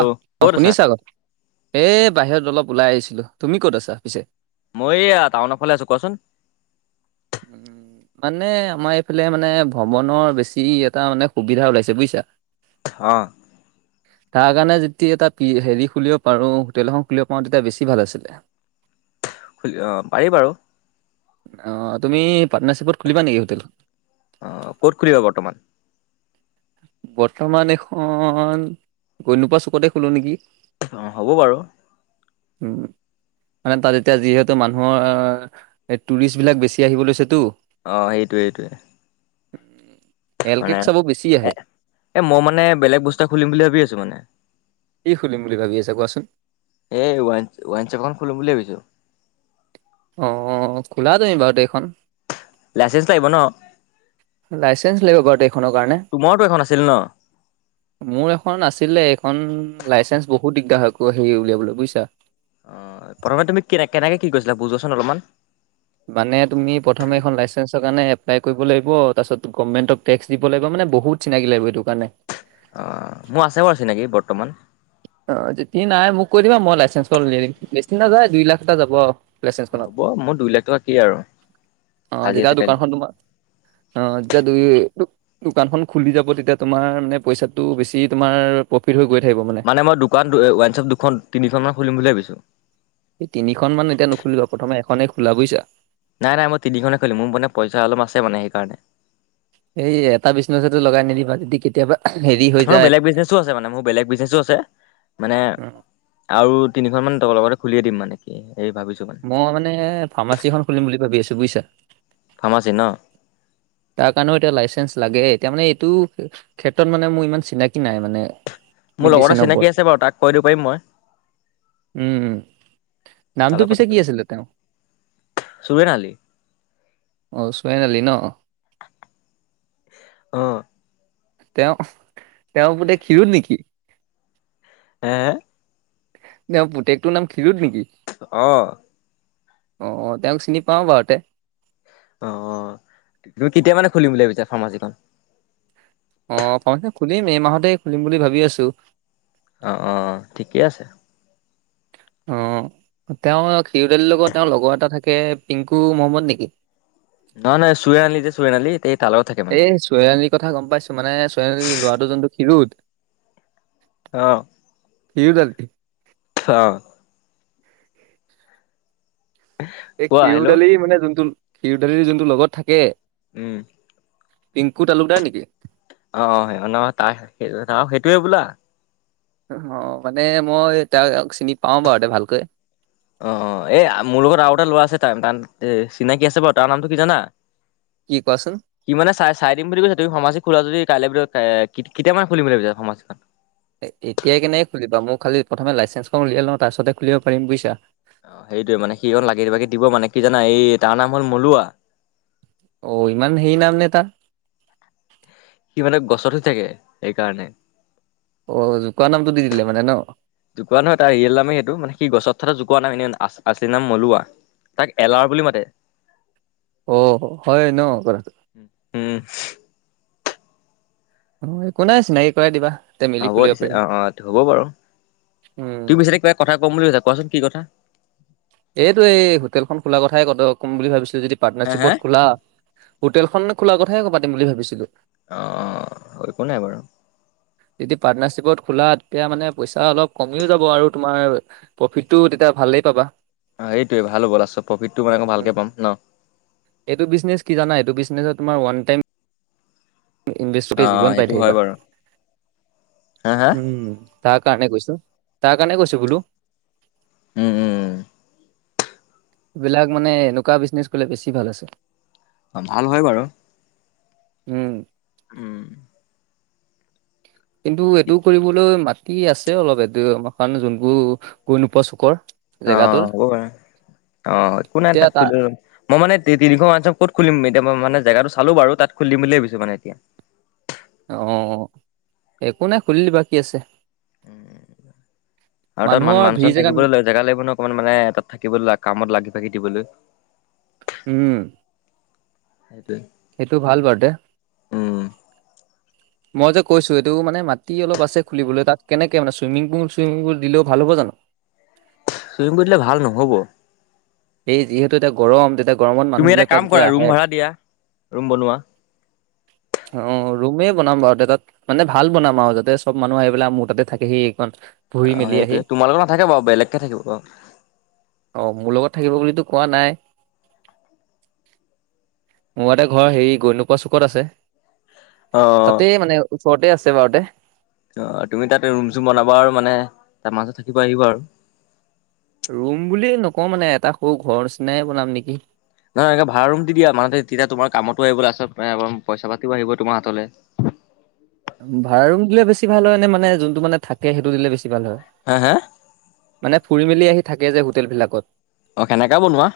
আহ অ ক'ত আছা? শুনিছা আকৌ এ বাহিৰত অলপ ওলাই আহিছিলো তুমি ক'ত আছা পিছে মই এইয়া টাউনৰ ফালে আছো কোৱাচোন উম মানে আমাৰ এইফালে মানে ভ্ৰমণৰ বেছি এটা মানে সুবিধা ওলাইছে বুজিছা [unintelligible] হ [unintelligible] তাৰ কাৰণে যেতিয়া এটা হেৰি খুলিব পাৰোঁ হোটেল এখন খুলিব পাৰোঁ তেতিয়া বেছি ভাল আছিলে। [inaudible] খোলিব পাৰি বাৰু - অ তুমি পাটৰ্নাৰশ্বিপত খুলিবা নেকি হোটেলখন- অ' ক'ত খুলিবা বৰ্তমান? বৰ্তমান এখন গৈনোপা চুকতে খোলো নেকি? অ হ'ব বাৰু উম মানে তাত এতিয়া যিহেতু মানুহৰ টুৰিষ্টবিলাক বেছি আহিব লৈছেতো- অ সেইটোৱে সেইটোৱে- এল কেক মানে চাব বেছি এ আহে- এ মই মানে বেলেগ বস্তুএটা খুলিম বুলি ভাবি আছো মানে কি খুলিম বুলি ভাবি আছে কোৱাচোন। এই ৱা ৱাইঞ্চপ [unintelligible] এখন খুলিম বুলি ভাবিছো। অ খোলা তুমি বাৰু দেইখন। লাইচেঞ্চ লাগিব ন? লাইচেন্স লাগিব বাৰু এইখনৰ কাৰণে। তোমাৰতো এখন আছিল ন? মোৰ এখন আছিলে এইখন উ লাইচেন্ঞ্চ বহুত দিগদাৰ হয় আকৌ হেৰি উলিয়াবলৈ বুইছা অ প্ৰথমে তুমি কেনে কেনেকে কি কৰিছিলা বুজোৱাচোন অলপমান মানে তুমি প্ৰথমে এখন লাইচেন্সৰ কাৰণে এ এপলাই কৰিব লাগিব তাৰপিছত গভমেণ্টক টেক্সদিব লাগিব মানে বহুত চিনাকি লাগিব সেইটো কাৰণে অ মোৰ আছে বাৰু চিনেকি বৰ্তমান- অ যদি নাই মোক কৈ দিবা মই লাইচেঞ্চৰ উলিয়াই দিম বেছি নাযায় দুই লাখ এটা যাব। লাইচেঞ্চখনত হ'ব মোৰ দুই লাখ টকা কি আৰু আহ আজি যেতিয়া আছে কাইলে নাই। দোকানখন তোমাৰ- অ যেতিয়া দু দোকানখন খুলি যাব তেতিয়া তোমাৰ মানে পইচাটো বেছি তোমাৰ- প্ৰফিট হৈ গৈ থাকিব মানে। দোকান ৱানছপ দুখন তিনিখনমানান খুলিম বুলি ভাবিছোঁ। স তিনিখন মান এতিয়া নুখুলিবা প্ৰথমে এখনে খোলা বুজিছা। নাই নাই মই তিনিখনে খুলিম মোৰ মানে পইচা অলপ আছে মানে সেইকাৰণে। ৰাতি কেতিয়াবা। হেৰি হৈ ম যায় বেলেগ বিজনেচো আছে মানে মোৰ বেলেগ বিজনেচো আছে মানে উম, আৰু তিনিখন মান। ত লগতে খুলিয়ে দিম মানে কি- হেৰি ভাবিছো মই মানে ফাৰ্মাচীখন খুলিম বুলি ভাবি আছো বুজিছা। ফাৰ্মাচী ন তাৰ কাৰণেও এতিয়া লাইচেঞ্চ লাগে এতিয়া মানে এইটো ক্ষেত্ৰত মানে মোৰ ইমান চিনাকি নাই মানে। মোৰ লগৰতে মেডিচিনৰ ওপৰত চিনাকি আছে বাৰু তাক কৈ দিব পাৰিম মই। উম নামটো পিছে কি আছিলে তেওঁ। চুবেন আলি অ চোৱাইআলি ন অহ, তেওঁ তেওঁৰ পোতেক খিৰোদ নেকি- এ তেওঁ পুতেকটোৰ নাম খিৰোদ নেকি- অ আহ তেওঁক চিনি পাও বাৰুতে- অ তুমি কেতিয়া মানে খুলিম বুলি ভাবিছা ফাৰ্মাচীখন। অ ফাৰ্মাচী খুলিম এই মাহতে খুলিম বুলি ভাবি আছোঁ। অ অ ঠিকেই আছে। অ তেওঁৰ খিৰদালিৰ লগত তেওঁৰ লগৰ এটা থাকে পিংকু মহম্মদ নেকি? নহয় নহয় শুৱেনআলি যে শুৱেন আলি তে- এই শুৱেনআলি কথা গম পাইছো মানে শুৱেনআলি ল'ৰাটো যোনটো খিৰোদ আহ খিউদ আলি অ এই কোৱা খিউদ হেল্ল' আলি মানে যোনটো খিউদ আলিৰ যোনটো লগত থাকে। উম পিংকু তালুকদাৰ নেকি? অ তাৰ সেইটোয়ে বোলা অ মানে মই তাৰ গাল অ এ মোৰ লগত আৰু এটা লৰা আছে তাৰ তান এ চিনাকি আছে বাৰু তাৰ নামটো কি জানা কি কোৱাচোন? সি মানে চাই চাই দিম বুলি কৈছা তুমি ফাৰ্মাছি খোলা যদি। কাইলৈ ভিতৰত কেতিয়ামানে খুলিম বুলি ভাবিছা ফাৰ্মাছিত এতিয়াই কেনেকে খুলিবা মোৰ খালি প্ৰথমে লাইচেন্সখন উলিয়াই লওঁ তাৰপিছতে খুলিব পাৰি বুইছা। অ সেইটোয়ে মানে সি লাগিভাগি দিব মানে। কি জানা এই তাৰ নাম হল মলুৱা। অ ইমান হেৰি নাম নে তাৰ। সি মানে গছতে উঠি থাকে সেইকাৰণে। অ' জোকোৱা নামটো দি দিলে মানে ন? জোকোৱা নহয় তাৰ ৰিয়েল নামে এটো সি গছত কথাটো জোকোৱা নাই এনে আচলি নাম মলুৱা তাক এলাৰ বুলি মাতে। অ হয় ন কথাটো উম অ একো নাই চিনাকি কৰাই দিবা। তে মিলি হ'ব খুলিব দিছে পাৰিম। অ অ হ'ব বাৰু উম, তুমি পিছতে কিবা কথা ক'ম বুলি ভাবিছা কোৱাচোন কি কথা এইটো এই হোটেল খন খোলা কথাই কম বুলি ভাবিছো যদি হে হে পাৰ্টনাৰশ্বিপত খোলা হোটেল খন নো খোলাৰ কথায়ে ক পাতিম বুলি ভাবিছিলো অ একো নাই বাৰু যদি পাৰ্টনাৰ শ্বিপত খোলা তেতিয়া মানে পইচা অলপ কমিও যাব আৰু তোমাৰ প্ৰফিতটো তেতিয়া ভালেই পাবা অ সেইটোয়ে ভাল হ'ব তা পিছত প্ৰফিটটো মান আকৌ ভালকে পাম ন মানে যে তোমাৰ ৱান টাইম ইনভেষ্টততে গোটেই অ' জীৱন পাই সেইটো হয় থাকিবা বাৰু হা হা উম তাৰ কাৰণে কৈছো তাৰ কাৰণে কৈছো বোলো উম উম সেইবিলাক মানে এনেকুৱা বিজনেছ কৰিলে বেছি ভাল আছে অ ভাল হয় বাৰু উ উ কিন্তু এইটো কৰিবলৈ মাটি আছে অলপ এক বিঘা মানৰ যোনবোৰ গৈ নোপোৱা চুকৰ অ জেগাটোৰ হ'ব পাৰে অ একো নাই এতিয়া তাত তা খুলিব পাৰি, মই মানে তি তিনিখন ৱাইন চপ ক'ত খুলিম এতিয়া মই মানে জেগাটো চালো বাৰু তাত খুলি দিম বুলি ভাবিছো মানে এতিয়া অ একো নাই খুলি লবা কি আছে আৰু তাত মানুহৰ মানুহ ভিৰ চানুহ জেগাত থাকিবলে জেগা লাগিব ন অকমান মানে তাত থাকিব লে কামত লাগি লাগি দিবলৈ উম সেইটোৱে সেইটো ভাল বাৰ দে উম মই যে কৈছো এইটো মানে মাটি অলপ আছে খুলিবলে তাত কেনেকে মানে চুইমিং পুল চুইমিং পুল দিলে ভাল হ'ব জানো [unintelligible] চুইমিং পুল দিলে ভাল নহ'ব এই যিহেতু এটা গৰম তেতিয়া গৰমত তুমি এটা মানুহবিলাক তাত কাম যে কৰা ৰুম আহে ভাড়া দিয়া ৰুম বনোৱা অ ৰুমে বনাম বাৰু তাত মানে ভাল বনাম আৰু যাতে চব মানুহ আহি পেলাই মোৰ তাতে থাকে সি এইখন অ সেইটোৱে তোমাৰ লগত নাথাকে বাৰু বেলেগকে থাকিব অ' মোৰ লগত থাকিব বুলিতো কোৱা নাই মোৰ এটা ঘৰ হেৰি গৈ নোপোৱা চুকত আছে অ তাতে মানে ওচৰতে আছে বাৰুতে অ তুমি তাত ৰুম চুম বনাবা আৰু মানে মানুহ থাকিব আহিবা আৰু ৰুম বুলি নক‌ও মানে এটা সৰু ঘৰ নিচিনাই বনাম নিকি নহয় এনেই ভাড়া ৰোম দি দিয়া মানুহ থাকিব তেতিয়া তোমাৰ কামতো আহিব লাষ্টত পইচা পাতিও আহিব তোমাৰ হাতলে ভাড়া ৰোম দিলে বেছি ভাল হয় নে মানে যোনটো মানে থাকে সেইটো দিলে বেছি ভাল হয় হে হে মানে ফুৰি মেলি আহি থাকে যে হোটেল বিলাকত অ হেনেকা বনোৱা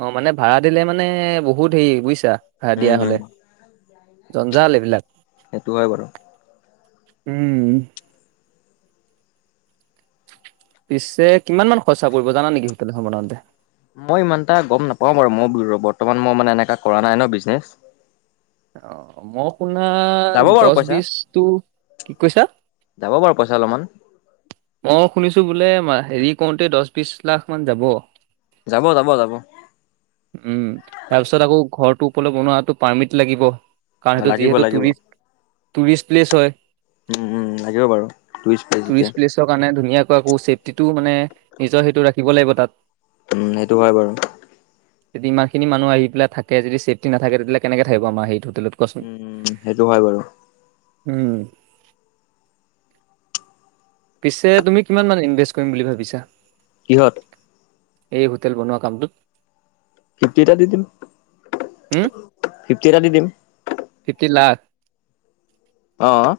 অ মানে ভাড়া দিলে মানে বহুত হেৰি বুইছা ভাড়া দিয়া হলে উম, জঞ্জাল এইবিলাক সেইটো হয় বাৰু উম পিছে কিমান মান খৰচা পৰিব জানা নিকি হোটেল এখন বনাওঁতে মই ইমান এটা গম নাপাও বাৰু মই বৰ্তমান মই মানে এনেকা কৰা নাই ন বিজনেচ অ মই আপোনাৰ যাব বাৰু দছ পইচা, বিছটো কি কৈছা আৰু পইচা অলপমান অ শুনিছো বোলে হেৰি কৰোতে দহ বিশ লাখ মান যাব। যাব যাব যাব। উম তাৰপিছত আকৌ ঘৰটো ওপৰ বনোৱাটো পাৰ্মিট লাগিব। কাৰণ সেইটো লাগিব যিহেতু লাগিব। টুৰিষ্ট টুৰিষ্ট প্লেচ হয়। উম উম লাগিব বাৰু টুৰিষ্ট প্লেচ যেতিয়া, টুৰিষ্ট প্লেচৰ কাৰণে ধুনীয়াকৈ আকৌ চেফটিটো মানে নিজৰ সেইটো ৰাখ শিকিব লাগিব তাত। উম সেইটো হয় বাৰু। যদি ইমানিনি মুহ আহ পেলাই থাকে যদি চেফটি নাথে তেতিয়াহলে কেনেক থাকিব আমাৰ সেইটোত উম সেইটো হয় বাৰু। উম। পিছে তুমি কিমান মান ইনভেষ্ট কৰিম বুলি ভাবিছা। কিহত? এই হোটেল বনোৱা কামটোত। ফিপ্তিটা দি দিম। হম ফিফটি এটা দি দিম ফিপ্তি লাখ অ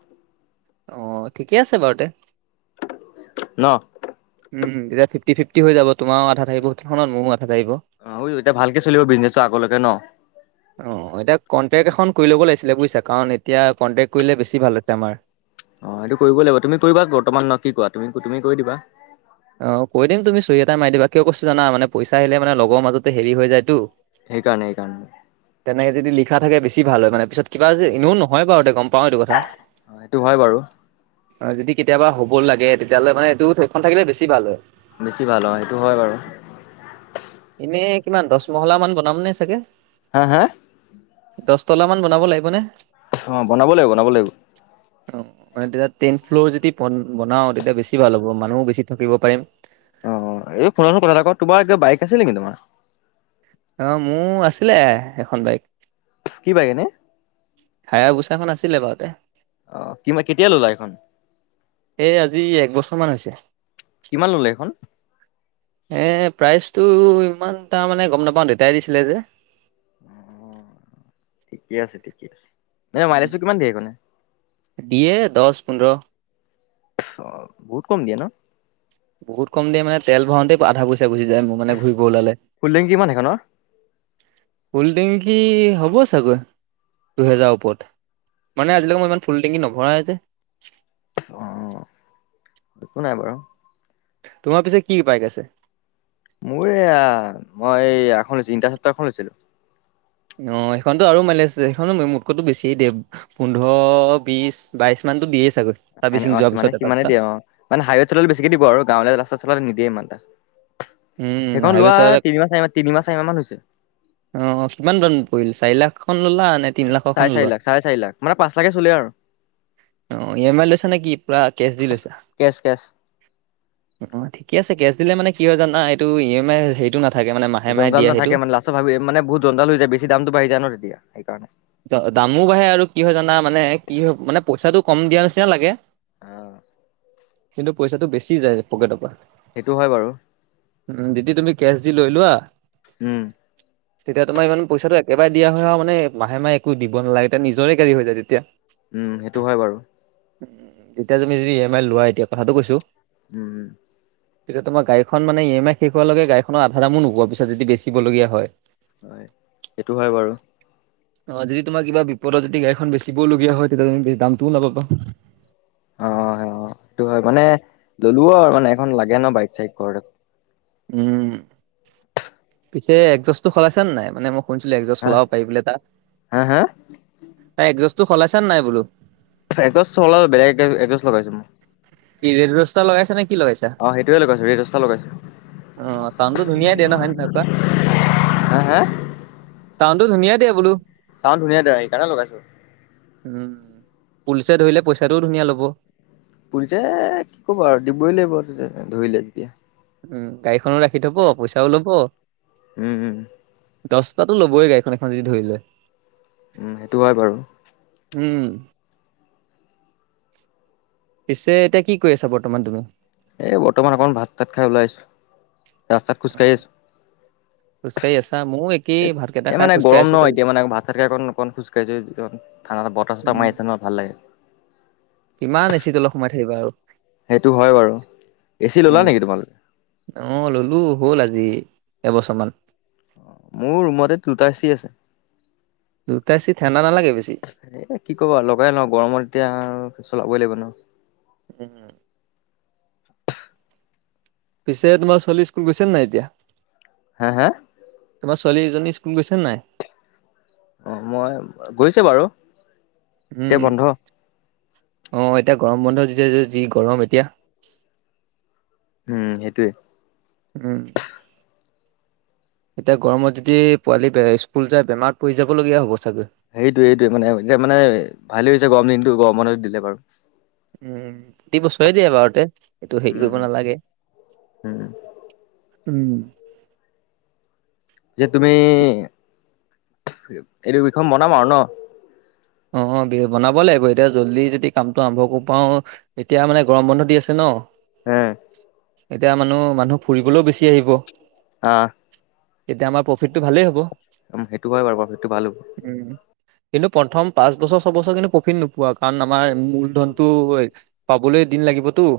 অহ ঠিকেই আছে বাৰু তে। ন উম তেতিয়া ফিফটি ফিফটি হৈ যাব তোমাৰ আধা থাকিব সেইখনত মোৰো আ অ এতিয়া ভালকে চলিব বিজনেচটো আগলৈকে ন অঁ এতিয়া কণ্টেক্ট এখন কৰি ল'ব লাগিছিলে। বুজিছা কাৰণ এতিয়া কণ্টেক্ট কৰিলে বেছি ভাল হতে আমাৰ। অ সেইটো কৰিবই লাগিব তুমি কৰিবা বৰ্তমান নহ কি কোৱা তুমি তুমি কৰি দিবা। মাৰ দিবা কিয়ছো জানা মানে পইচা আহিলে মান লগৰ মাজতে হেৰি হৈ যায় তো। সেইকাৰণে সেইকাৰণে। যদি লিখা থাকেছ ভাল হয় মানে পিছত কিবা এনে নহয় বাৰুঁতে কম। অ সেইটো হয় বাৰু যদি কেতিয়াবা হ'ব লাগে তেতিয়াহলে মানে এইটো থৈখন থাকিলে বেছি ভাল হয়। বেছি ভাল হয় সেইটো হয় বাৰু এনেই কিমান দহ মহলা মান বনাম নে চাগে। হা হা দহ তলা মান বনাব লাগিব নে? অ বনাব লাগিব বনাব লাগিব। অ মানে তেতিয়া টেন ফ্ল'ৰ যদি বনাও তেতিয়া বেছি ভাল হ'ব মানুহো বেছি থাকিব পাৰিম। অ এই ফোন ফোন কথা ক তোমাৰ বাইক আছিল নেকি তোমাৰ? আহ মোৰ আছিলে এখন বাইক। কি বাইক এনে? খন আছিলে বাৰুতে আহ কিবা কেতিয়া ললা এইখন? বছৰমান হৈছে। কিমান ল'লে এইখন? এ প্ৰাইচটো ইমান তাৰমানে গম নাপাওঁ দেউতাই দিছিলে যে অ ঠিকে আছে ঠিকে আছে। ন উম, মাইলছো কিমান দিয়ে? দিয়ে দহ পোন্ধৰ অ বহুত কম দিয়ে ন। বহুত কম দ মানে তেল ভাওঁতে আধা পইচা গুচি যায় মোৰ মানে ঘূৰিব ওলালে ফুল টেংকি কিমান সেইখনৰ কলিং হ'ব চাগৈ। দুহেজাৰৰ ওপৰত মানে আজিলৈক মই ইমান ফুল টেংকি নভৰাও যে। অ একো নাই বাৰু- তোমাৰ পিছে কি বাইক আছে? মোৰ এইয়া মই এখনছিলো ইনিটা সত্ৰ এখনছিলো। অ সেইখনতো আৰু মাইলেজ সেইখনো মোতকতো বেছি দে পোন্ধৰ বিশ বাইশ মানতো দিয়ে। চাগৈ হয় নে চাৰ্ভিচিং অ যোৱাৰ পিছত সিমানে এটা সিমানে দুটা দিয় অ মানে হাইৱেত চলালে বেছিকে দিব আৰু গাঁৱলীয়া ৰাস্তাত চলালে নিদ, য়মানটা উম সেইখন হাইৱে লোৱা চলালে তিনিম তিনি মাহ চাৰি মান মাহ হৈছে অ কিমান দাম পৰিল চাৰি লাখ খন ল'লা নে তিনি লাখৰখন চাৰে ল'লা চাৰি লাখ চাৰে চাৰ লা মানে পচ লাখে চলি অ ই এম আই লৈছা নেকি পুৰা কেচ দি লৈছা। কেচ কেচ অ ঠিকে আছে কেছ দিলে মানে কি হয় জানা এইটো ই এম আই হেটো নাথা, জনজাল নথাকে মানে লাষ্টৰ ভাবি মানে বহুত জনজাল হৈ যায় বেছি দামো বাঢ়ি য ন তেতিয়া সেইকাৰণে দামো বাঢ়ে আৰু কি হয় জানা মানে কি হয় মানে পইচাটো কম দিয়া নিচিনা লাগে। আহ কিন্তু পইচাটো বেছি যায় পকেটৰ পৰা সেইটো হয় বাৰু উ দিদ তুমি কেচ দি লৈ লোৱা উম তেতিয়া তোমাৰ ইমান পইচাটো একেবাৰে দিয়া হৈ আহ আৰু মানে মাহে মাহে একো দিব নালাগে তেতিয়া নিজৰে গা়ৰি হৈ যায় তেতিয়া। উম সেইটো হয় বাৰু, উ তেতিয়া তুমি যদি ই এম আই লোৱাাই এতিয়া কথাটো কৈছো। উম উম তেতিয়া তমাৰ গাড়ীখন মান ই এম আই শেষ হ লগে গাড়খনৰ আধা দামো নুবোৱা পিছত যদি বেচিবলীয়া হয়। হয় এইটো হয়। বাৰু। অ যদি তোমাৰ কিবা বিপদত যদি গাড়খন বেচিবওলগীয়া হয় তেতিয়া তুমি দামটোও নাপাবা। অ অ সেইটো হয় মানে ললো আৰু মানে এখন লাগে ন বাইক চাইক ঘৰত। উম পিছে একজছটো সলাইছে নে নাই মানে মোক। হোনছিলো এজ হা সলাব পাৰি বোলে ত হা হা তাই একজটো সলাইছানে নাই বোলো এগছ ওল বেলেগ এগ এজছ লগাইছো মই। ই ৰস্তা লগাইছো নেকি। কি লগাইছা অ সেইটোৱে লগাইছো ৰেডষ্টাৰ লগাইছো আহ চাউণ্ডটো ধুনীয়াই দেিয় নহয় কুৱা। হে হে ত ধুনীয়া দিয়ে বোলো। চাওঁ ধুনীয়া দে সেইকাৰণে লগাইছো। উম পুলিচে ধৰিলে পইচাটোও ধুনীয়া ল'ব। পুলিচে কি ক'ব আৰু দিবই লাগিব আৰু ধৰিলে যেতিয়া উম গাড়ীখনো ৰাখি থব পইচাও ল'ব। উম', উম'। দচটাতো ল'বই গাড়ীখন এখন যদি ধৰি লয়। উম, সেইটো হয় বাৰু। উম। পিছে এতিয়া কি কৰি আছা বৰ্তমান তুমি? এই বৰ্তমান অকণমান ভাত তাত খাই ওলাই আহিছোঁ, ৰাস্তাত খোজকাঢ়ি আছোঁ। খোজ কাঢ়ি আছা? মও একেই ভাতকেইটা এই খাই মানে খোজকাঢ়ি গৰম আছো নহ এতিয়া, মানে ভাত চাত খাই অকণ খোজ কাহিছোঁ মানে যি ঠাণ্ডাাত বতাহ ছটা উম, মাৰিছে নই ভাল লাগে। কিমান এচি তলত সোমাই থাকিবা আৰু। সেইটো হয় বাৰু, এচি ল'লা উম, নেকি তোমালোকে? অ', ললো হ'ল আজি এবছৰমান। মোৰ ৰুমতে দুটা এচি আছে। দুটা এচি ঠাণ্ডা নালাগে বেছি। এ কি কবা, লগাই লওঁ গৰমত এতিয়া আৰু চলাবৈ লাগিব ন? উম। পিছে তোমাৰ ছোৱালি স্কুল গৈছে নাই এতিয়া? সা? ছোৱালী জনী স্কুল গৈছে নাই? অ', মই গৈছে বাৰু। এতিয়া উম। বন্ধ অ', এতিয়া গৰম বন্ধ যে যি গৰম এতিয়া। উম, সেইটোৱে। উম। এতিয়া গৰমত যদি পোৱালি স্কুল যাই বেমাৰত পৰি যাবলগীয়া হব। চাগৈ। সেইটোৱেই সেইটোৱে মানে এতিয়া মানে ভালে হৈছে গৰম দিনটো গৰমনত দিলে বাৰু। উম, প্ৰতি বছৰে দিয়ে বাৰুতে, এইটো হেৰি উম কৰিব উম নালাগে। উম উম। যে তুমি এইটো উষ বনাম আৰু ন? অ', দে বনাব লাগিব এতিয়া জল্দি যদি কামটো আৰম্ভ কৰিব পাওঁ, এতিয়া মানে গৰম বন্ধ দি আছে ন? হম। এতিয়া মানুহ-মানুহ ফুৰিবলৈও বেছি আহিব। অ'। এতিয়া আমাৰ প্ৰফিটটো ভালেই হ'ব। সেইটো হয় বাৰু, বাৰু সেইটো ভালোঁ। উম। কিন্তু প্ৰথম পাঁচ বছৰ, ছবছৰ কিন্তু প্ৰফিট নোপোৱা কাৰণ আমাৰ মূলধনতটো পাবলৈ দিন লাগিবতো।